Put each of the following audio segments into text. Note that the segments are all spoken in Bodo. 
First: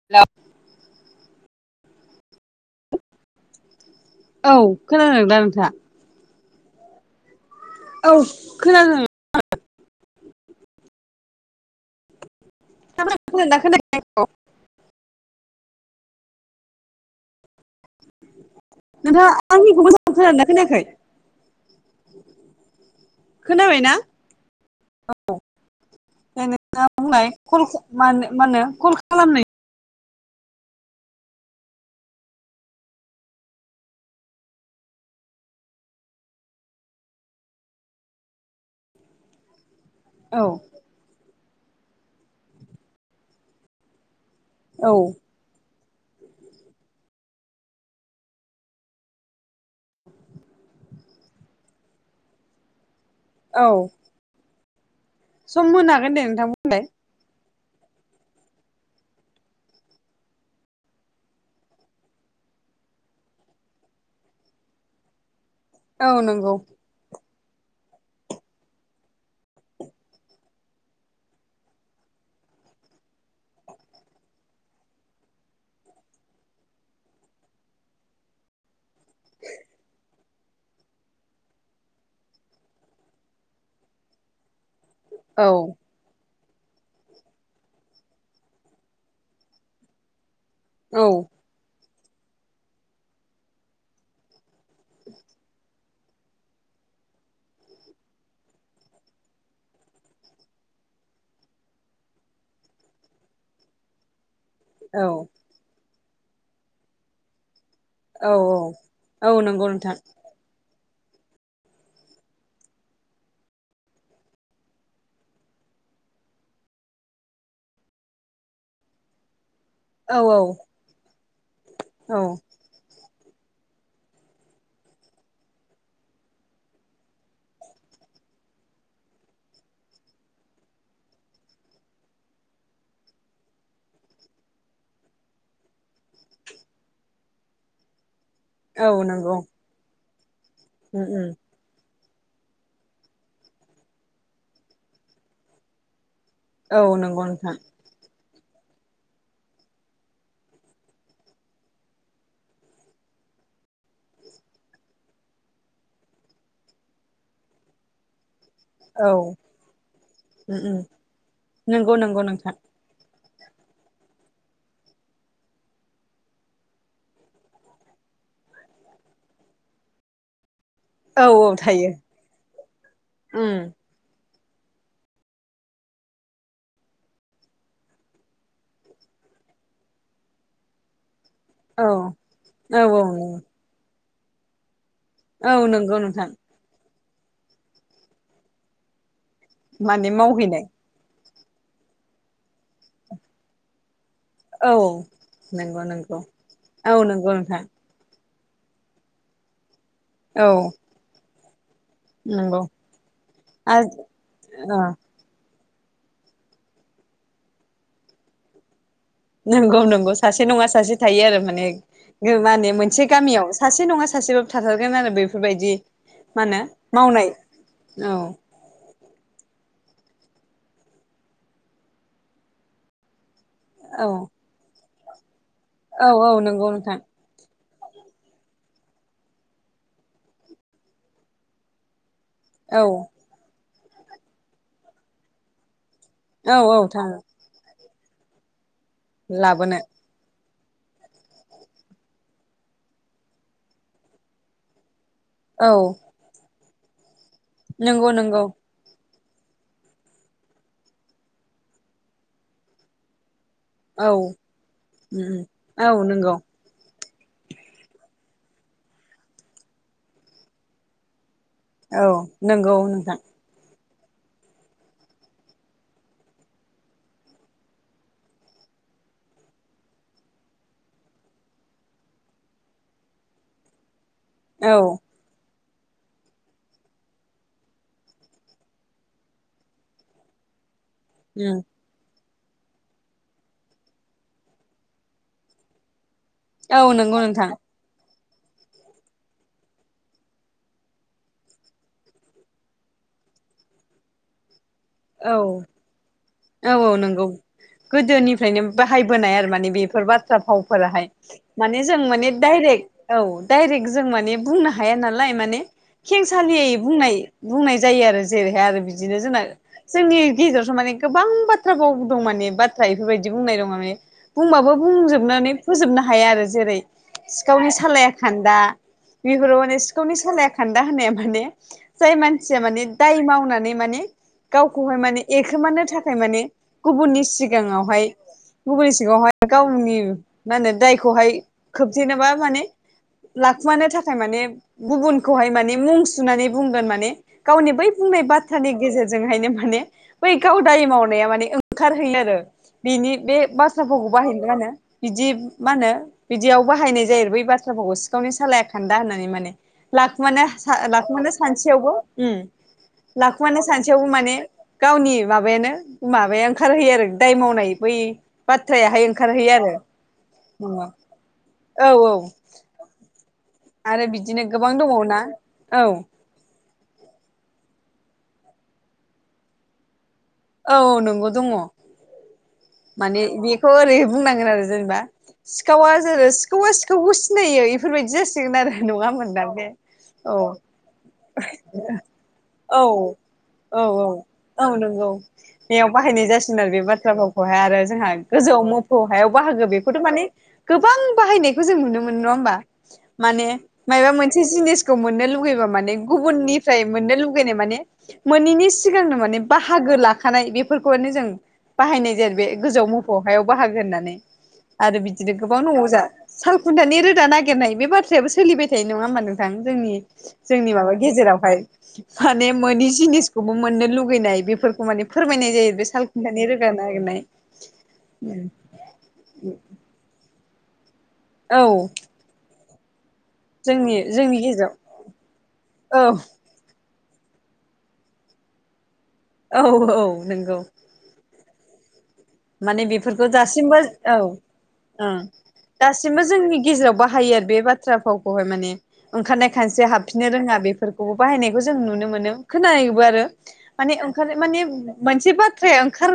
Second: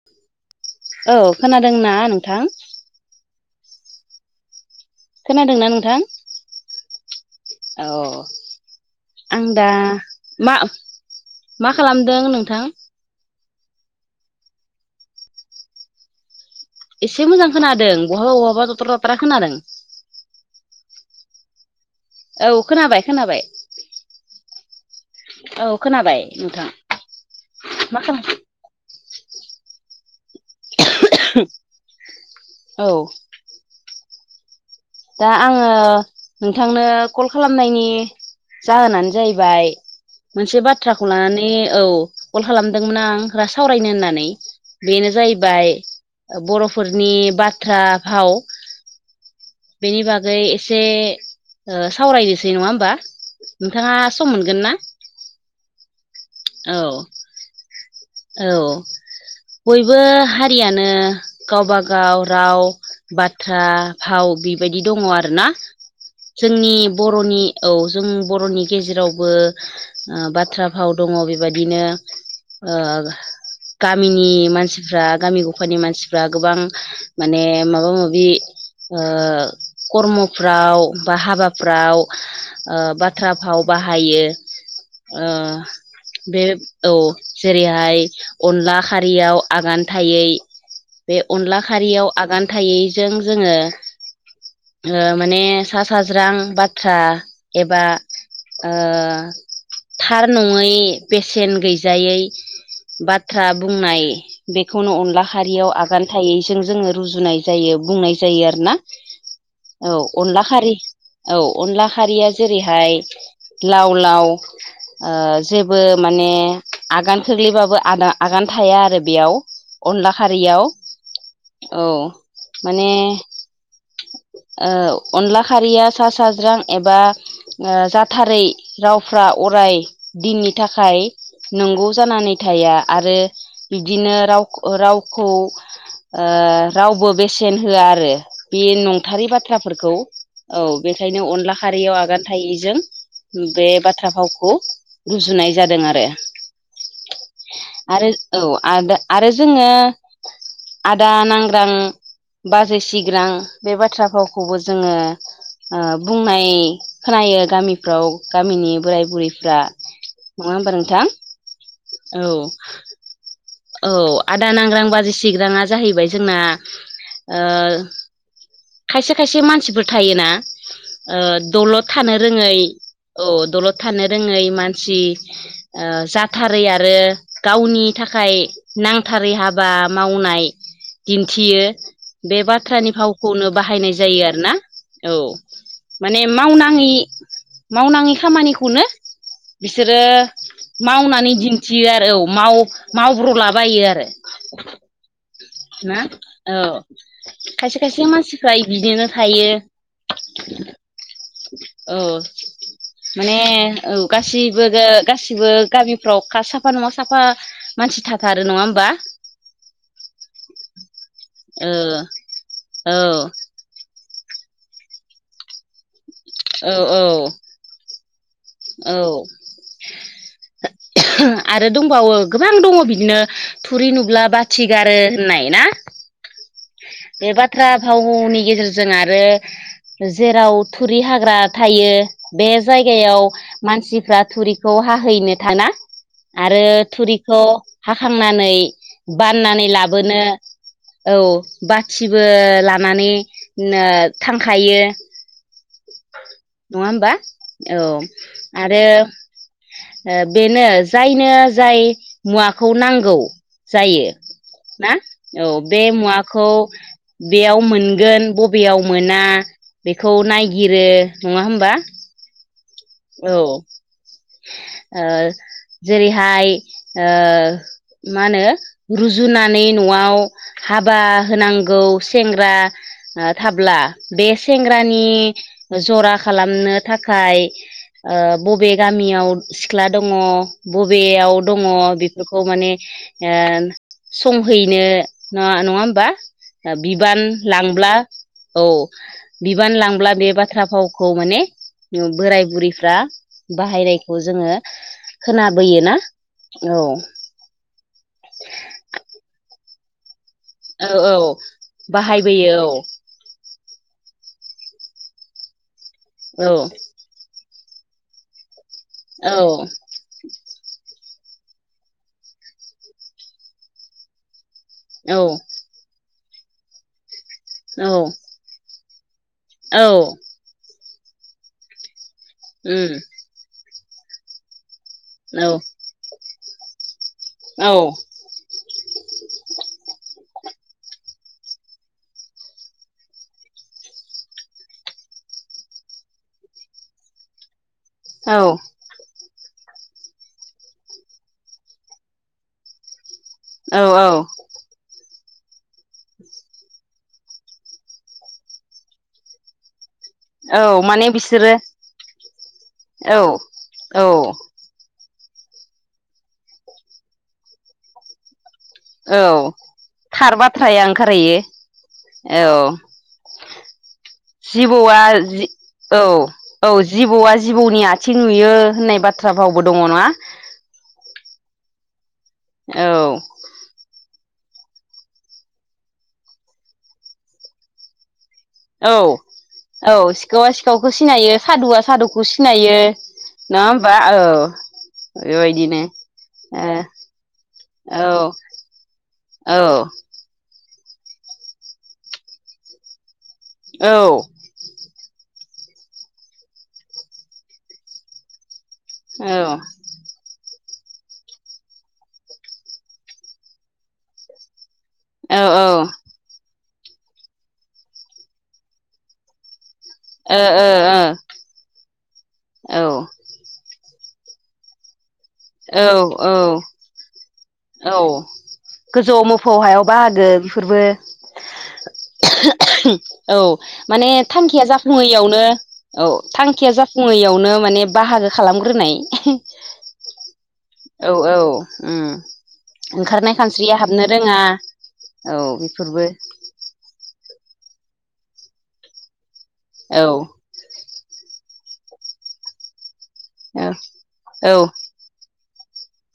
[inaudible] औ खोनादोंना नोंथां? औ खोनादों दा खोनादोंना नोंथाङा नोंथां औ खोनादों आं दा मा मा खालामदों नोंथां मा खोनाख आखौ एसे मोजां खोनादों बहाबा बहाबा दथ्र' दथ्रा नोंथाङा खोनादों आंनिखौबो खोना खोनायाखै औ खोनाबाय खोनाबाय औ खोनाबाय औ नोंथां नों बुंलाय म मा होनो कल खालामनो औ दा आङो नोंथांनो कल खालामनायनि जाहोनानो जाहैबाय औ मोनसे बाथ्राखौ लानानै औ कल खालामदोंमोन आं रा सावरायनो होननानै औ बेनो जाहैबाय बर'फोरनि बाथ्रा भाव बेनि बागै एसे सावरायनोसै नङा होमबा औ नोंथाङा सम मोनगोन ना सम होनो हागोन दे नोंथांमोन औ औ बयबो हारियानो गावब गाव राव बाथ्रा फाव बेबायदि दङ आरोना औ नंगौ जोंनि बर'नि औ जों बर'नि गेजेरावबो बाथ्रा भाव दङ बेबादिनो ओ गामिनि मानसिफ्रा गामि गफानि मानसिफ्रा गोबां माने माबा माबि ओ खर्मफ्राव बा हाबाफ्राव बाथ बाथ्रा फाव बाहायो ओ औ बे औ जेरैहाय अनला खारियाव आगान थायै औ बे अनला खारियाव आगान थायैजों जोङो ओ माने सा साज्रां बाथ्रा एबा ओ थार नङै बेसेन गैज जायै बाथ्रा बुंनाय बेखौनो औ अनला खारियाव आगान फथायैजों जों जोङो रुजुनाय जायो बुंनाय औ जायो औ आरो ना औ नंगौ औ नोंथां अनला खारि औ अनला खारियाव जेरैहाय लाव लाव जेबो माने आगान खख्लैबाबो आ-आगान थाया आरो बेयाव अनला औ औ खारियाव औ माने औ अनला खारिया सा साज्रां एबा जाथारै रावफ्रा अराय दिननि थाखाय नंगौ जानानै थाया आरो बिदिनो राव रावखौ ओ रावबो बेसेन होआ आरो बे औ नंथारै नंगौ बाथ्राफोरखौ औ उम बेखायनो उम अनला खा खारियाव आगान थायैजों बे बाथ्रा भावखौ रुजुनाय जादों आरो। औ नंगौ नोंथां आरो औ आ आरो जोङो आदा नांग्रां बाजै सिग्रां बे बाथ्रा भावखौबो जोङो ओ बुंनाय खोनायो गामिफ्राव गामिनि बोराय औ बुरैफ्रा नङा उम उम होमबा नोंथां नंगौ औ नंगौ नोंथां औ आदा नांग्रां बाजै सिग्रांङा जाहैबाय जोंना खायसे खायसे मानसिफोर थायोना ओ औ औ दलद थायो थानो रोङै औ उम दलद थानो रोङै मानसि ओ जाथारै आरो गावनि थाखाय नांथारै हाबा मावनाय दिन्थियो औ बे औ बाथ्रानि औ फावखौनो बाहायनाय जायो आरोना औ नंगौ माने नोंथां मावनाङै मावनाङि खामानिखौनो बिसोरो माने मावहैनाय मावनानै दिन्थियो आरो औ मावब्र'लाबायो आरो औ नंगौ ना नंगौ औ नंगौ नोंथां खायसे खायसे मानसिफ्रा बिदिनो थायो। औ औ नंगौ माने औ आरो गासैबो ओ गासिबो गामिफ्राव साफा नङा साफा मानसि थाथारो नङा होमबा। नंगौ नंगौ सासे नङा सासे थायो आरो माने ओ मा होनो औ मोनसे गामियाव सासे नङा सासेबाबो थाथारगोन आरो बेफोरबायदि मा होनो औ औ मावनाय औ औ आरो दंबावो गोबां दङ बिदिनो थुरि औ नुब्ला बाथि गारो होननाय ना औ औ नों बे बाथ्रा भावनि गेजेरजों आरो जेराव थुरि हाग्रा थायो बे औ जायगायाव मानसिफ्रा थुरिखौ हाहैनो थाङो ना औ आरो औ थाङो थुरिखौ हाखांनानै बाननानै लाबोनो औ बाथिबो लानानै थांखायो। औ नङा होमबा औ नंगौ नंगौ आरो बेनो जायनो जाय मुवाखौ नांगौ जायो औ ना उम औ बे नंगौ मुवाखौ बेयाव मोनगोन बबेयाव मोना बेखौ नायगिरो नङा होमबा। औ नंगौ नोंथां औ ओ जेरैहाय ओ मा होनो रुजुनानै न'आव हाबा होनांगौ सेंग्रा ओ थाब्ला बे औ सेंग्रानि जरा खालामनो थाखाय ओ बबे गामियाव सिख्ला दङ बबेयाव दङ उम बे बेखौ ओ माने संहैनो ना नङा होमबा औ नंगौ बिबान नोंथां लांब्ला औ बिबान लांब्ला बे बाथ्रा फावखौ माने बोराय बुरै फ्रा बाहायनायखौ जोङो औ खोनाबोयोना। औ औ नंगौ गोदोनिफ्रायनो बाहायबोनाय आरो माने बेफोर बाथ्रा औ फावफोराहाय औ माने जों माने बाहायबोयो डाइरेक्ट औ दडाइरेक्ट जों माने बुंनो हाया नालाय माने औ खेंसालियै बुंनाय बुंनाय जायो आरो जेरैहाय आरो बिदिनो औ जोंना जोंनि गेजेरावथ' माने गोबां बाथ्राबाव दं माने बाथ्रा इफोरबायदि बुंनाय दं माने बुंबाबो औ बुंजोबनानै फोजोबनो हाया आरो जेरै सिखावनि सालाया खान्दा बेफोराव माने औ सिखावनि सालाया खान्दा होन माने जाय मानसिया माने उम दाय मावनानै माने गावखौहाय माने औ एखोमानो थाखाय माने गुबुननि औ सिगाङावहाय गुबुननि सिगावहाय गावनि मा होनो दायखौहाय खोबथेनोबा माने लाखुमानो थाखाय माने गुबुनखौहाय माने मुं सुनानै बुंगोन माने गावनि बै बुंनाय औ बाथ्रानि गेजेरजोंहायनो माने गावदाय मावनाया माने ओंखारहैयो आरो बिनि बे बाथ्रा औ औ भावखौ बाहायनायखो मा होनो बिदि मा होनो बिदियाव बाहायनाय जायो आरो बै बाथ्राफोरखौ सिखावनि सालाया खान्दा होननानै माने लाख औ लाखुमानो माने लाखुमानो बिसोरो सानसेयावबो औ लाखुमानो औ सानसेयावबो माने गावनि माबायानो माबाया ओंखारहोयो आरो दाय मावनाय बै बाथ्रायाहाय औ ओंखारहैयो थार आरो बाथ्राया ओंखारहैयो औ औ औ आरो बिदिनो गोबां जिबौआ दंबावो ना औ औ जिबौआ जिबौनि आथिं नुयो होननाय बाथ्रा भावबो दङ नङा औ नंगौ दङ औ माने बे खौ ओरै बुंनांगोन आरो जेनेबा सिखावा सो सिखावा सिखावखौ सिनायो इफोरबायदि जा गोन आरो औ नङा औ सिखावा सिखावखौ सिनायो [unintelligible] औ सादुआ सादुखौ सिनायो औ नङा औ होमबा औ औ नंगौ। बेबायदिनो बेयाव बाहायनाय जासिग आरो बे गोजौआव बाथ्राफोरखौहाय आरो जोंहा गोजौआव मोफौ हायाव बाहागो बेखौथ' माने गोबां बाहायनायखौ जों नुनो मोनो नङा होमबा माने मायबा मोनसे जिनिसखौ मोननो लुगैबा माने गुबुननिफ्राय मोननो लुगैनाय माने मोनैनि सिगांनो माने बाहागो ला खानाय बेफोरखौनो जों बाहायनाय जायो बे गोजौ मोफौ हायाव बाहागो होननानै। आरो बिदिनो गोबां न'आव जा सालखुन्थानि रोदा नागिरनाय बे बाथ्रायाबो सोलिबाय थायो नङा होनबा नों थां जोंनि जोंनि माबा गेजेरावहाय माने मोनि जिनिस खौबो मोननो लुगैनाय बेफोरखौ माने फोरमायनाय जायो बे साल खुनथानि रोदा नागिरनाय औ गोजौआव मोफौ हायाव बाहागो बेफोरबो औ। [unintelligible] औ जोंनि माने जोंनि थांखिया गेजेराव जाफुङैयावनो औ थांखिया जा फुङैयावनो माने बाहागो खालामग्रोनाय औ औ नंगौ। औ औ ओ माने ओंखारनाय खानस्रिया हाबनो रोङा। ओ औ बेफोरबो दासिमबो जोंनि गेजेराव बाहायो आरो बे बाथ्रा फावखौहाय माने ओंखारनाय खानसेया औ हाबफिननो रोङा बेफोरखौबो बाहायनायखौ जों नुनो मोनो। खोनायोबो आरो औ माने ओंखार औ माने मोनसे बाथ्राया ओंखार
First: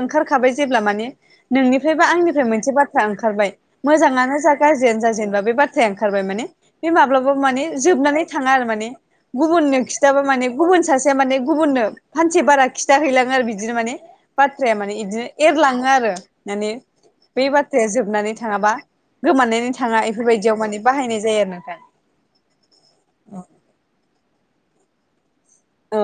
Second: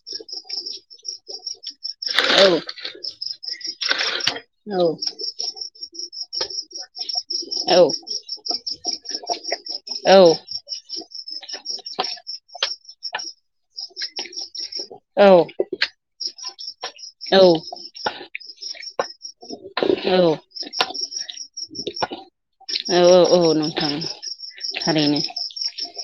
ओंखार खाबाय जेब्ला माने नोंनिफ्राय बा आंनिफ्राय मोनसे औ बाथ्रा ओंखारबाय मोजाङानो जा औ गाज्रियानो जा जेनबा बे बाथ्राया ओंखारबाय माने बे माब्लाबा माने औ जोबनानै थाङा आरो माने गुबुननो खिथाबा माने गुबुन सासेया माने गुबुननो फानसे बारा खिथाहैलाङो आरो बिदिनो माने बाथ्राया माने इदिनो लाङो आरो माने बै बाथ्राया जोबनानै थाङाबा गोमनायनि थाङा औ इफोरबायदियाव माने बाहायनाय जायो आरो नोंथां। औ औ औ नोंथां थारैनो। औ।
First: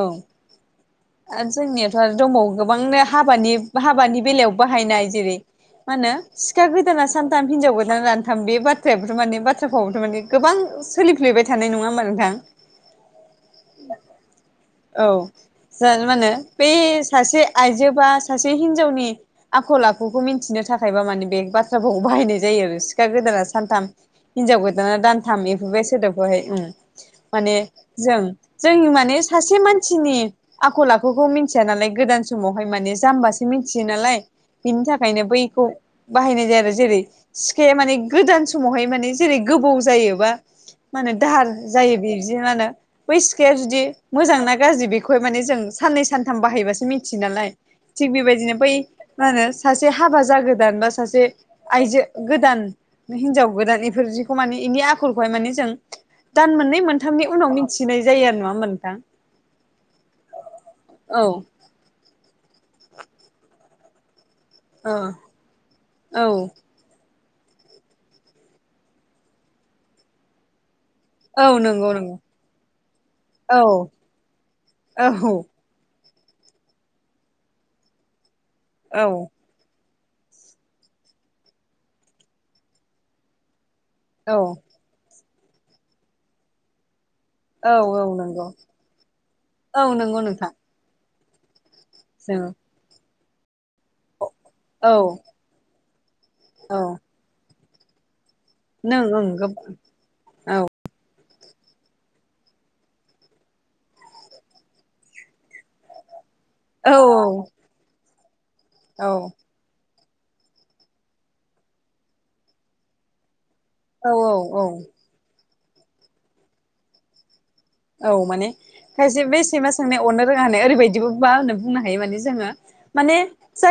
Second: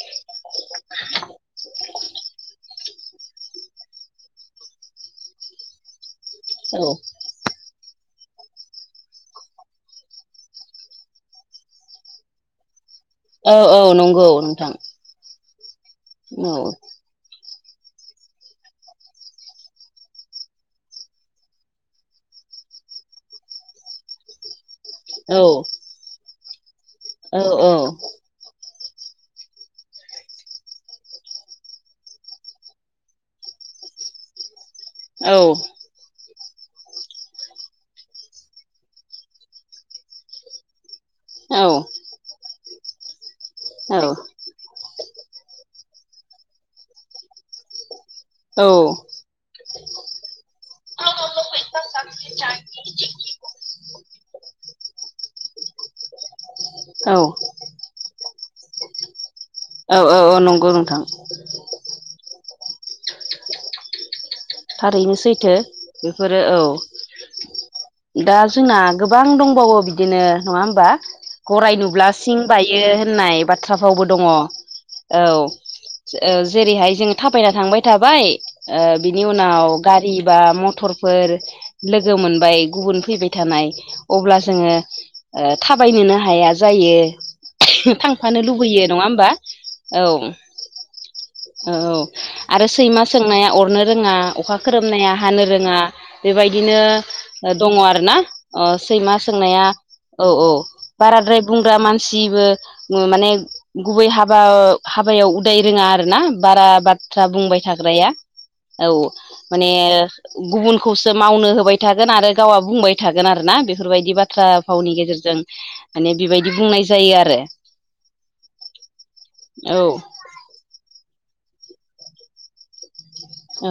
आरो जोंनियाथ' आरो दंबावो गोबांनो हाबानि हाबानि बेलायाव बाहायनाय जेरै - मा होनो सिखा औ गोदाना सान थाम हिनजाव गोदाना दानथाम बे बाथ्रायाबोथ' माने बाथ्रा भावाबोथ' माने गोबां सोलिफ्लेबाय थानाय नङा होमबा नोंथां! औ औ नंगौ नोंथां। औ जा मा होनो औ बे सासे आइजो बा सासे हिनजावनि आखल आखुखौ मिन्थिनो थाखायबा माने बे बाथ्रा भाव बाहायनाय जायो आरो सिखा गोदाना सानथाम हिनजाव गोदाना औ दानथाम एफैबाय सोदोबखौहाय औ माने औ जों जोंनि माने सासे मानसिनि आखल आखुखौ मिथिया नालाय गोदान समावहाय माने जाम्बासो मिथियो नालाय। बिनि थाखायनो बैखौ बाहायनाय जायो आरो जेरै सिखाया माने गोदान समावहाय माने जेरै गोबौ जायो बा माने दाहार जायो बिदि मा होनो बै सिखाया जुदि मोजां ना गाज्रि बेखौहाय माने जों साननै सानथाम बाहायबासो मिथियो नालाय थिग बेबादि बिदिनो बै मा होनो सासे हाबा जागोदान बा सासे आयजो गोदान हिनजाव गोदान बेफोर जिखौ माने बेनि आखलखौहाय माने जों दान मोननै औ मोनथामनि उनाव मिथिनाय जायो आरो नङा होमबा नोंथां! औ औ नंगौ नोंथां। औ। [inaudible] थारैनो सैथो बेफोरो औ दा जोंना गोबां दंबावो बिदिनो नङा होमबा? औ गराय नंगौ नुब्ला नंगौ सिं बायो होननाय औ बाथ्राफ्रावबो दङ औ औ ओ जेरैहाय जों थाबायना थांबाय थाबाय ओ औ बिब उनाव गारि बा मटरफोर लोगो मोनबाय गुबुन फैबाय थानाय अब्ला औ जोङो ओ थाबायनोनो हाया जायो औ औ थांफानो नंगौ लुबैयो नङा होमबा औ नंगौ नोंथां औ जों आरो सैमा सोंनाया अरनो रोङा अखा औ खोरोमनाया हानो रोङा बेबायदिनो औ दङ आरोना ओ नों सैमा ओं गोब सोंनाया औ औ बाराद्राय बुंग्रा मानसिबो माने गुबै हाबा हाबायाव उदाय रोङा आरोना बारा औ बाथ्रा बुंबाय थाग्राया औ माने गुबुनखौसो मावनो होबाय थागोन आरो गावा बुंबाय थागोन आरोना बेफ औ बेफोरबायदि बाथ्रा औ भावनि गेजेरजों माने बेबायदि बुंनाय जायो आरो औ माने खायसे बे सैमा औ सोंनाया अरनो ओरैबायदिबो मा होनो बुंनो हायो मान जोङो माने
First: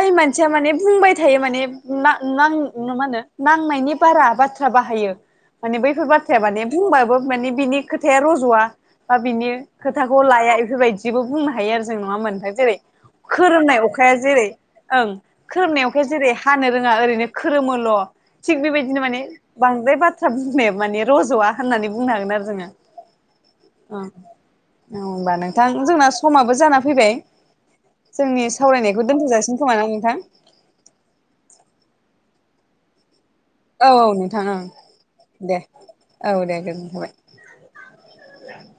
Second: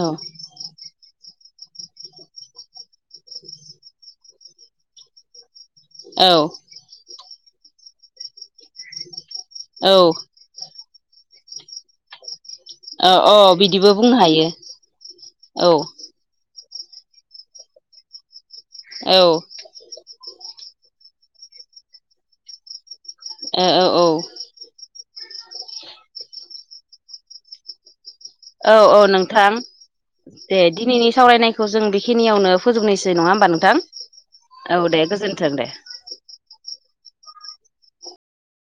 औ मान सिया माने बुंबाय थायो माने मा मा मा होनो नांनायनि बारा बाथ्रा बाहायो माने बैफोर औ बाथ्राया माने बुंबाबो माने बिनि खोथाया रज'वा बा बिनि औ खोथाखौ लाया इफोरबायदिबो बुंनो हायो आरो जों नङा होमबा नोंथां जेरै औ औ खोरोमनाय बिदिबो अखाया बुंनो हायो जेरै ओं औ खोरोमनाय अखाया जेरै हानो रोङा ओरैनो खोरोमोल' थिग बेबायदिनो औ माने ओ बांद्राय बाथ्रा बुंनो माने रज'वा होननानै बुंनो हागोन आरो जोङो औ औ होनबा नोंथां जोंना समाबो जाना फैबाय जोंनि औ औ सावरायनायखौ नोंथां दोनथ'जासिगोन खोमा ना नोंथां दे दिनैनि सावरायनायखौ जों बेखिनियावनो फोजोबनोसै नङा होमबा नों औ औ नोंथाङा ओं दे औ दे गोजोनथाबाय